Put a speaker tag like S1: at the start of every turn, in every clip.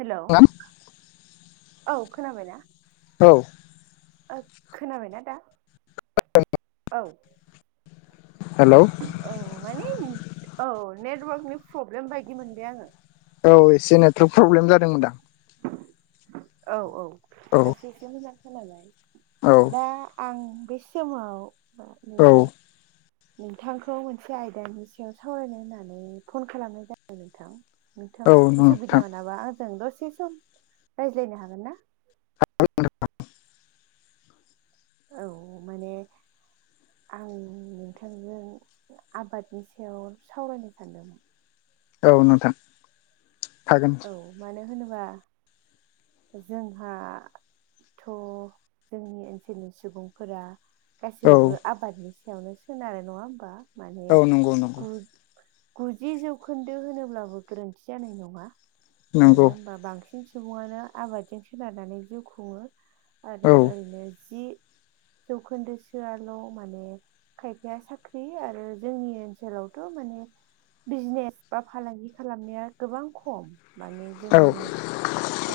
S1: हेल' औ खोनाबायना?
S2: औ
S1: खोनाबायना दा औ
S2: हेल'
S1: औ माने औ नेटवारकनि प्रब्लेम बायदि मोनबाय आङो
S2: औ एसे नेटवार्क प्रब्लेम जादोंमोनदां
S1: औ औ
S2: औ
S1: दासो एसे मोजां खोनाबाय
S2: औ
S1: दा आं बे समाव माने
S2: औ
S1: नोंथांखौ मोनसे आयदानि सायाव सावरायनो होननानै फन खालामनाय जादों नोंथां
S2: औ
S1: नोंथाङा
S2: नोंथां
S1: असुबिदा मोनाबा आंजों दसे सम रायज्लायनो हागोन ना
S2: [unintelligible]
S1: औ माने आं नोंथांजों आबादनि सायाव सावरायनो सानदोंमोन।
S2: औ नोंथां हागोन।
S1: औ मानो होनोबा जोंहा थ' जोंनि ओनसोलनि सुबुंफोरा
S2: औ
S1: गासैबो आबादनि सायावनो सोनार नङा होमबा माने
S2: औ नंगौ नंगौ
S1: गु गुजि जौखोन्दो होनोब्लाबो गोरोन्थि जानाय नङा। मानो
S2: नंगौ
S1: होमबा बांसिन सुबुङानो आबादजों सोनारनानै जिउ खुङो। आरो
S2: औ
S1: ओरैनो जि जौखोन्दोसोआल' माने खायफाया साख्रि आरो जोंनि ओनसोलावथ' माने बिजनेस बा फालांगि खालामनाया गोबां खम माने
S2: औ
S1: जोंनि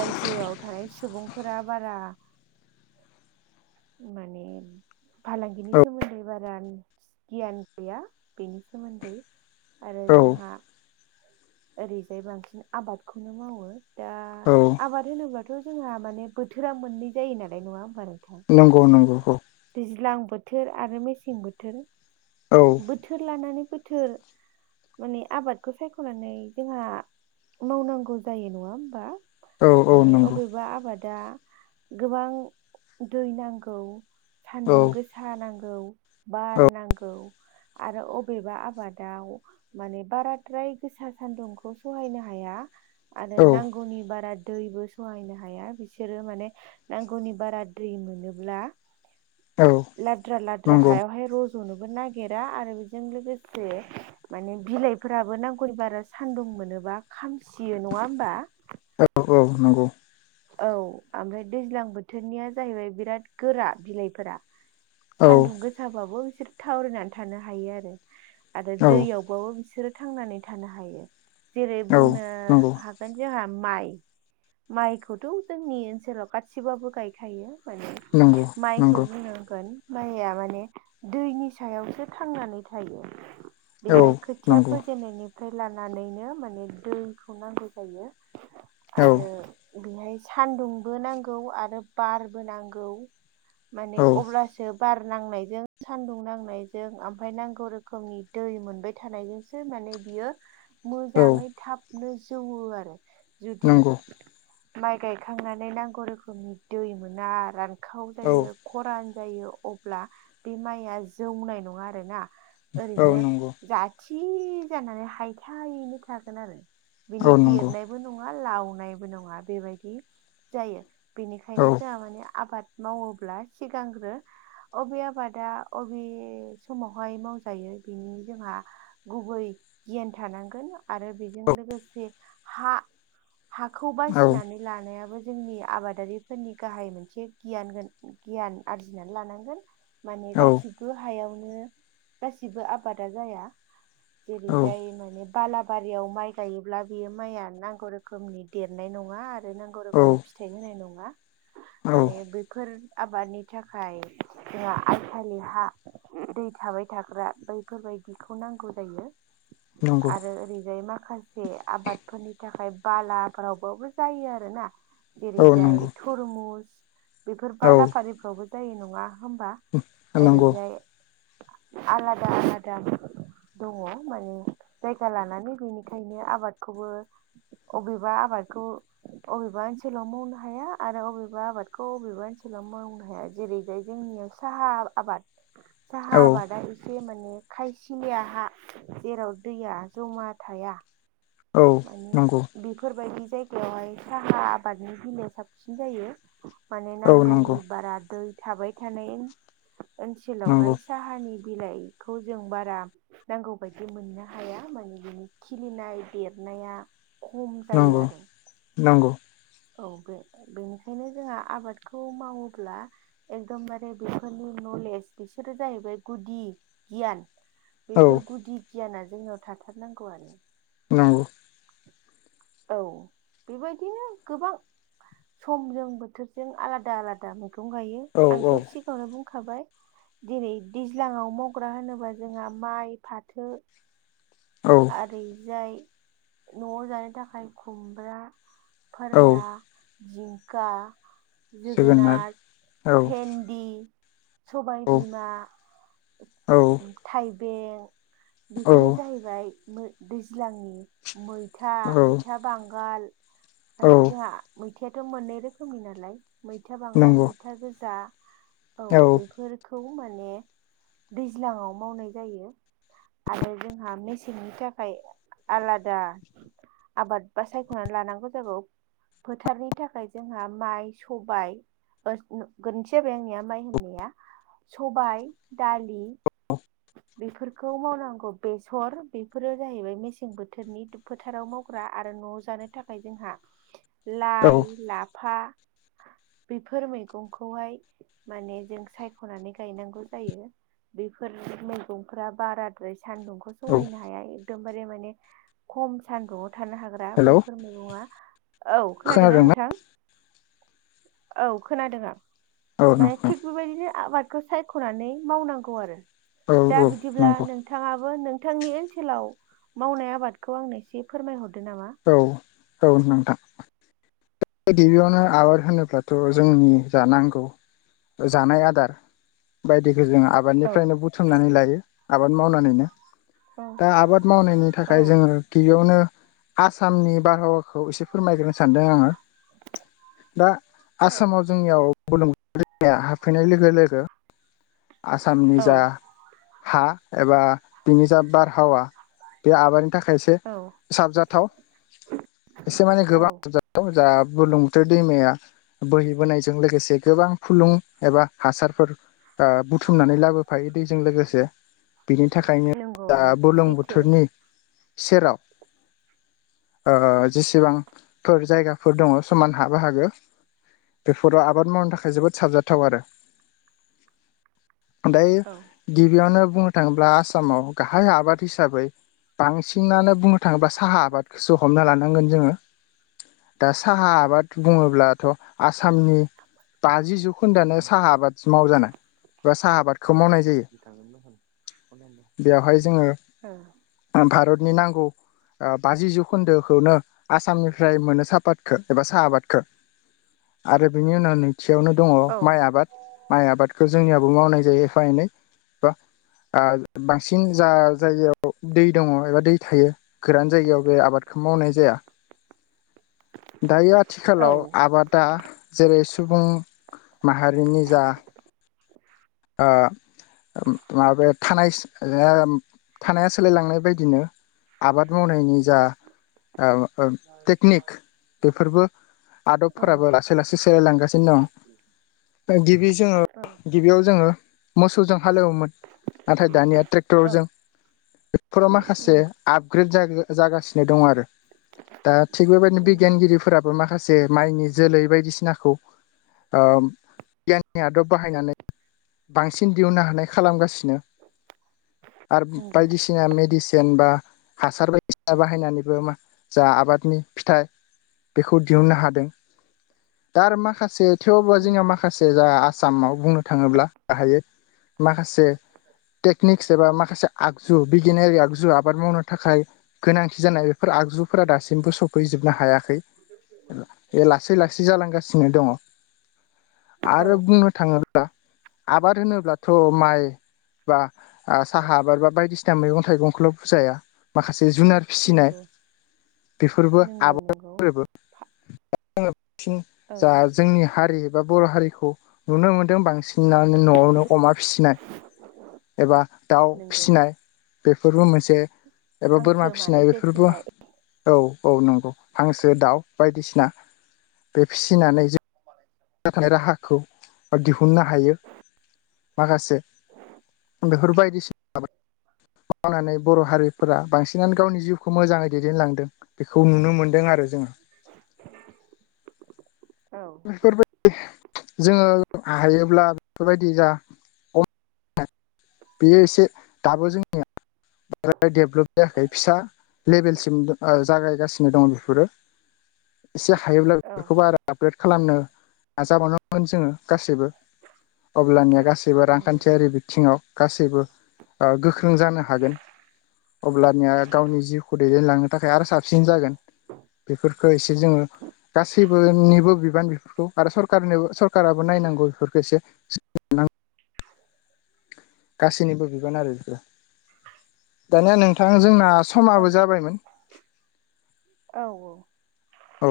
S1: रायजोआव थानाय सुबुंफोरा बारा माने फालांगिनि सोमोन्दै बारा गियान गैया बेनि सोमोन्दै आरो
S2: औ
S1: जोंहा ओरैजाय बांसिन आबादखौनो मावो दा
S2: औ
S1: आबाद होनोब्लााथ' जोंहा माने बोथोरा मोननै जायो नालाय नङा होम्बा नोंथां
S2: नंगौ नंगौखौ
S1: दैज्लां बोथोर आरो मेसें बोथोर
S2: औ
S1: बोथोर लानानै बोथोर माने आबादखौ सायख'नानै जोंहा मावनांगौ जायो नङा होम्बा
S2: औ औ
S1: माने
S2: नंगौ
S1: अबेबा आबादा गोबां दै नांगौ
S2: औ
S1: सान्दुं गोसा नांगौ बार नांगौ आरो अबेबा आबादाव माने बाराद्राय गोसा सान्दुंखौ सहायनो हाया आरो
S2: औ
S1: नांगौनि बारा दैबो सहायनो हाया बिसोरो माने नांगौनि बारा दै मोनोब्ला
S2: औ
S1: लाद्रा लाद्रा
S2: नंगौ
S1: हायावहाय रज'नोबो नागिरा आरो बेजों लोगोसे माने बिलाइफोराबो नांगुर बारा सान्दुं मोनोबा खामसियो नङा होम्बा
S2: औ औ नंगौ
S1: औ ओमफ्राय दैज्लां बोथोरनिया जाहैबाय बिराद गोरा बिलाइफोरा
S2: औ
S1: सान्दुं गोसाबाबो बिसोर थावरायनानै थानो हायो आरो आरो
S2: औ
S1: दैयाव बिसोरो थांनानै थानो हायो जेरै बुंनो
S2: नंगौ
S1: ह ओंनो जोंहा माइ माइखौथ' जोंनि ओनसोलाव गासिबो गायखायो माने
S2: नंगौ
S1: माइखौ
S2: नंगौ
S1: बुंनोहोगोन माइया माने दैनि सायावसो थांनानै थायो
S2: औ
S1: बेहाय खोथिया
S2: नंगौ
S1: फोजेननायनि फ्राय लानानैनो माने दैखौ नांगौ जायो
S2: औ
S1: आरो बेहाय सान्दुंबो नांगौ आरो बारबो नांगौ माने
S2: औ
S1: अब्लासो बार नांनायजों सान्दुं नांनायजों ओमफफ्राय नांगौ रोखोमनि दै मोनबाय थानायजों माने बियो मोजाङै थाबनो जौओ आरो जुदि
S2: नंगौ
S1: माइ गायखांनानै नांगौ रोखोमनि दै मोना रानखाव
S2: औ
S1: जायो खरान जायो अब्ला बे माइया जौनाय नङा आरोना।
S2: औ
S1: ओरैनो
S2: नंगौ
S1: जाथि जानानै हायथायैनो थागोन आरो। बिनि
S2: औ नंगौ
S1: देरनायबो नङा लावनायबो नङा बेबायदि जायो। बेनिखायनो
S2: औ
S1: जोंहा माने आबाद मावोब्ला सिगांग्रो अबे आबादा बबे समावहाय मावजायो बिनि जोंहा गुबै गियान थानांगोन। आरो बेजों लोगोसे हा हाखौ
S2: औ
S1: बासि- नानै लानायाबो जोंनि आबादारिफोरनि गाहाय मोनसे गियान गियान आरजिनानै लानांगोन। माने
S2: औ
S1: गासिबो हायावनो गासिबो आबादा जाया। जेरै
S2: औ
S1: जाय माने बालाबारियाव माइ गायोब्ला बेयो माइआ नांगौ रोखोमनि देरनाय नङा न आरो नांगौ
S2: औ
S1: रोखोमनि फिथाइ होनाय नङा
S2: औ
S1: माने बेफोर आबादनि थाखाय जोंहा आइखालि हा दै थाबाय थाग्रा बैफोरबायदिखौ नांगौ जायो
S2: नंगौ
S1: आरो ओरैजाय माखासे आबादफोरनि थाखाय बालाफोरावबो जायो आरोना जेरै
S2: औ
S1: जाय
S2: नंगौ
S1: थरमुस बेफोर
S2: औ
S1: बालाफारिफ्रावबो जायो नङा होम्बा
S2: नंगौ
S1: ओरैजाय आलादा आलादा दङ माने जायगा लानानै बेनिखायनो आबादखौबो अबेबा आबादखौ अबेबा ओनसोलाव मावनो हाया आरो अबेबा आबादखौ अबेबा ओनसोलाव मावनो हाया। जेरै जाय जोंनियाव साहा आबाद
S2: औ
S1: साहा आबादा- इसे माने खायसिलिया हा जेराव दैया जमा थाया।
S2: औ
S1: माने
S2: नंगौ
S1: बेफोरबायदि जायगायावहाय साहा आबादनि बिलाया साबसिन जायो। माने
S2: औ
S1: नांगौनि
S2: नंगौ
S1: बारा दै थाबाय थानाय
S2: नंगौ
S1: ओनसोलावहाय साहानि बिलाइखौ जों बारा नांगौ बायदि मोननो हाया माने बिनि खिलिनाय देरनाया खम जायो
S2: नंगौ
S1: आरो
S2: नंगौ।
S1: औ बे-बेनिखायनो जोंहा आबादखौ मावोब्ला एकदमबारे बेफोरनि नलेज बिसोरो जाहैबाय गुदि गियान।
S2: औ
S1: बेफोर गुदि गियाना जोंनाव थाथारनांगौ आरो।
S2: नंगौ।
S1: औ बेबायदिनो गोबां समजों बोथोरजों आलादा-आलादा मैगं गायो।
S2: औ
S1: आंथ' सि- गांआवनो बुंखाबाय दिनै दैज्लाङाव मावग्रा होनोबा जोंहा माइ, फाथो
S2: औ
S1: आरि जाय न'आव जानो थाखाय खुमब्रा,
S2: औ
S1: फोरला जिंखा, जोगोनार,
S2: औ
S1: भेन्दि सबाय
S2: औ
S1: बिमा,
S2: औ
S1: थाइबें
S2: औ
S1: बेफोरो जाहै- बाय दै-दैज्लांनि मैथा,
S2: औ
S1: मैथा बांगाल
S2: औ
S1: माने जोंहा मैथायाथ' मोननै रोखोमनि नालाय मैथा बांगाल
S2: नंगौ
S1: मैथा गोजा। औ
S2: औ
S1: बेफोर- खौ माने दैज्लांआव मावनाय जायो आरो जोंहा मे- सेंनि थाखाय आलादा आबाद बा सायख'नानै लानांगौ जायबा- फोथारनि थाखाय जोंहा माइ, सबाय [unintelligible] गोरोन्थि जाबाय आंनिया माइ होननाया सबाय, दालि बेफोरखौ मावनांगौ बेसर बेफोरो जाहैबाय मेसें बोथोरनि फोथाराव मावग्रा आरो न'आव जानो थाखाय जोंहा
S2: औ
S1: लाइ-लाफा बेफोर मैगंखौहाय माने जों सायख'नानै गायनांगौ जायो। बेफोर मैगंफोरा बाराद्राय सान्दुंखौ
S2: औ
S1: सहायनो हाया एकदमबारे माने खम सानदुङाव थानो हागोन बा
S2: हेलौ
S1: बैफोर मैगङा औ खोनादोंना नोंथां। औ खोनादों आं
S2: औ
S1: माने
S2: नोंथां
S1: थिग बेबायदिनो आबाद खो सायख'नानै मावनांगौ आरो
S2: औ
S1: दा
S2: औ
S1: बिदिब्ला
S2: नंगौ
S1: नोंथाङाबो नोंथांनि ओनसो हेलाव मावनाय आबादखौ आंनो एसे फोरमायहरदो नामा?
S2: औ औ नोंथां। बे गिबियावनो आबाद होनोब्लाथ' जोंनि जा नांगौ जानाय आदार बायदिखो जों
S1: औ
S2: आबादनिफ्रायनो बुथुमनानै लायो आबाद मावनानैनो।
S1: औ
S2: दा आबाद मावनायनि थाखाय जोङो गिबियावनो आसामनि बारहावाखौ एसे फोरमायग्रोनो सानदों आङो। दा
S1: औ
S2: आसामाव जोंनियाव बुरलुंबुथुर दैमाया हाबफैनाय लोगो-लोगो आसामनि
S1: औ
S2: जा हा एबा बिनि जा बारहावा। बे आबादनि थाखाय एसे
S1: औ
S2: साबजाथाव। एसे माने
S1: औ
S2: गोबां जा बुरलुंबुथुर दैमाया बोहैबोनायजों लोगोसे गोबां फुलुं एबा हासारफोर ओ बुथुमनानै लाबोफायो दैजों लोगोसे। बिनि थाखायनो
S1: नंगौ
S2: दा
S1: नों सैथो
S2: बुरलुंबुथुरनि सेराव ओ जेसिबांफोर जायगाफोर दङ समान हा बाहागो बेफोराव आबाद मावनो थाखाय जोबोद साबजाथाव आरो ओमफाय
S1: औ
S2: गिबियावनो बुंनो थाङोब्ला आसामाव गाहाय आबाद हिसाबै बांसिनानो बुंनो थाङोब्ला साहा आबादखोसो हमना लानांगोन जोङो। दा साहा आबाद बुङोब्लाथ' आसामनि बाजि जौखोन्दोआानो साहा आबाद मावजानाय। बा साहा आबादखौ मावनाय जायो बेवहाय
S1: औ
S2: जोङो भारतनि नांगौ ओ बाजि जौखोन्दोखौनो आसामनिफ्राय मोनो सापादखो एबा साहा आबादखो। आरो बिनि उनाव नैथियावनो दङ माइ आबाद माइ आबाद खो जोंनियाबो मावनाय जायो एफा एनै बा ओ बांसिन जा जायगायाव दै दङ एबा दै थायो। गोरान जायगायाव बे आबादखौ मावनाय जाया। दायो
S1: औ
S2: आथिखालाव
S1: ओ
S2: आबादा जेरै सुबुं माहारिनि जा ओ माबाया थानायस ओ थानाया सोलायलांनाय बायदिनो आबाद मावनायनि जा ओ टेकनिक। बेफोरबो आदबफोराबो
S1: औ
S2: लासै लासै सोलायलांगासिनो दं। गिबि जोङो गिबियाव जोङो मोसौजों हालौवोमोन। नाथाय दानिया
S1: औ
S2: ट्रेक्टरजों। बेफोराव माखासे आपग्रेड जाग-जागासिनो दं आरो। दा थिग बेबायदिनो
S1: नंगौ
S2: बिगियानगिरिफोराब माखासे माइनि जोलै बायदिसिनाखौ ओ गियाननि आदब बाहायनानै बांसिन दिहुननो हानाय खालामगासिनो आरो
S1: नंगौ नंगौ
S2: बायदिसि ना बायदिसिना मेडिसेन बा हासार बायदिसिना बाहायनानैबो जा आबादनि फिथाइ बेखौ दिहुननो हादों दा आरो माखासे थेवबो
S1: उम
S2: जोंनियाव माखासे जा आसामाव बुंनो थाङोब्ला गाहायै माखासे टेकनिक्स एबा माखासे आगजु बिगियानारि आगजु आबाद मावनो थाखाय गोनांथि जानाय। फोर आगजुफोरा दासिमबो सफैजोबनो हायाखै लासै लासै जालांगासिनो दङ
S1: औ
S2: आरो बुंनो थाङोब्ला आबाद होनोब्लाथ' माइ बा साहा ओ आबाद बा बायदिसिना मैगं थाइगंखौल' फुजाया माखासे जुनार फिसिनाय
S1: नंगौ
S2: बेफोरबो
S1: नंगौ
S2: आबाद
S1: नंगौ
S2: [unintelligible] ङो बांसिन
S1: औ
S2: जा जोंनि हारि बा बर' हारिखौ नुनो मोनो। बांसिनानो न'आवनो अमा फिनाय एबा दाउ
S1: नंगौ
S2: फिनाय। बेफोरबो मोनसे एबा बोरमा
S1: हांसो
S2: फिनाय
S1: मानैसो
S2: बेफोरबो
S1: फिनाय
S2: औ औ नंगौ हांसो दाउ बायदिसिना बे फिसिनानै ज थानाय राहाखौ दिहुननो हायो माखासे बेफोर बायदिसिना [unintelligible] मावनानै बर' हारिफोरा बांसिनानो गावनि जिउखौ मोजाङै दैदेनलांदों। बेखौ नुनो मोन्दों आरो जोंङो।
S1: [unintelligible] औ
S2: बेफोरबायदि जोङो हायोब्ला बेफोरबायदि जा बेयो एसे दाबो जोंनिया डेभलप जायाखै फिसा लेभेलसिम उम जागायगासिनो दं बेफोरो।
S1: [inaudible]
S2: एसे हायोब्ला
S1: औ
S2: बेफोरखौबो आरो आपग्रेड खालामनो नाजाबावनांगोन जोङो गासैबो। अब्लानिया गासैबो
S1: नंगौ
S2: रांखान्थियारि बिथिङाव गासैबो ओ गोख्रों जानो हागोन अब्लानिया गावनि जिउखौ दैदेनलांनो थाखाय आरो साबसिन जागोन बेफोरफोरखौ एसे जोंङो गासैबोनिबो बिबान बेफोरखौ आरो सरखारनोबो सरखाराराबो नायनांगौ बेफोरखौ एसे। गासैनिबो बिबान आरो बेफोर दानिया नोंथां जोंना
S1: औ
S2: समाबो जाबायमोन।
S1: औ औ।
S2: औ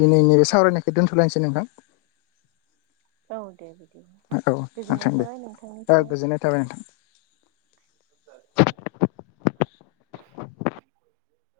S2: दिनै नैबे सावरायनायखौ दोन्थ'लायनोसै नोंथां।
S1: औ दे बिदि
S2: औ
S1: गोजोननाय
S2: नोंथां दे
S1: थाबाय नोंथांनिसिम।
S2: गोजोननाय थाबाय नोंथां।
S1: [unintelligible]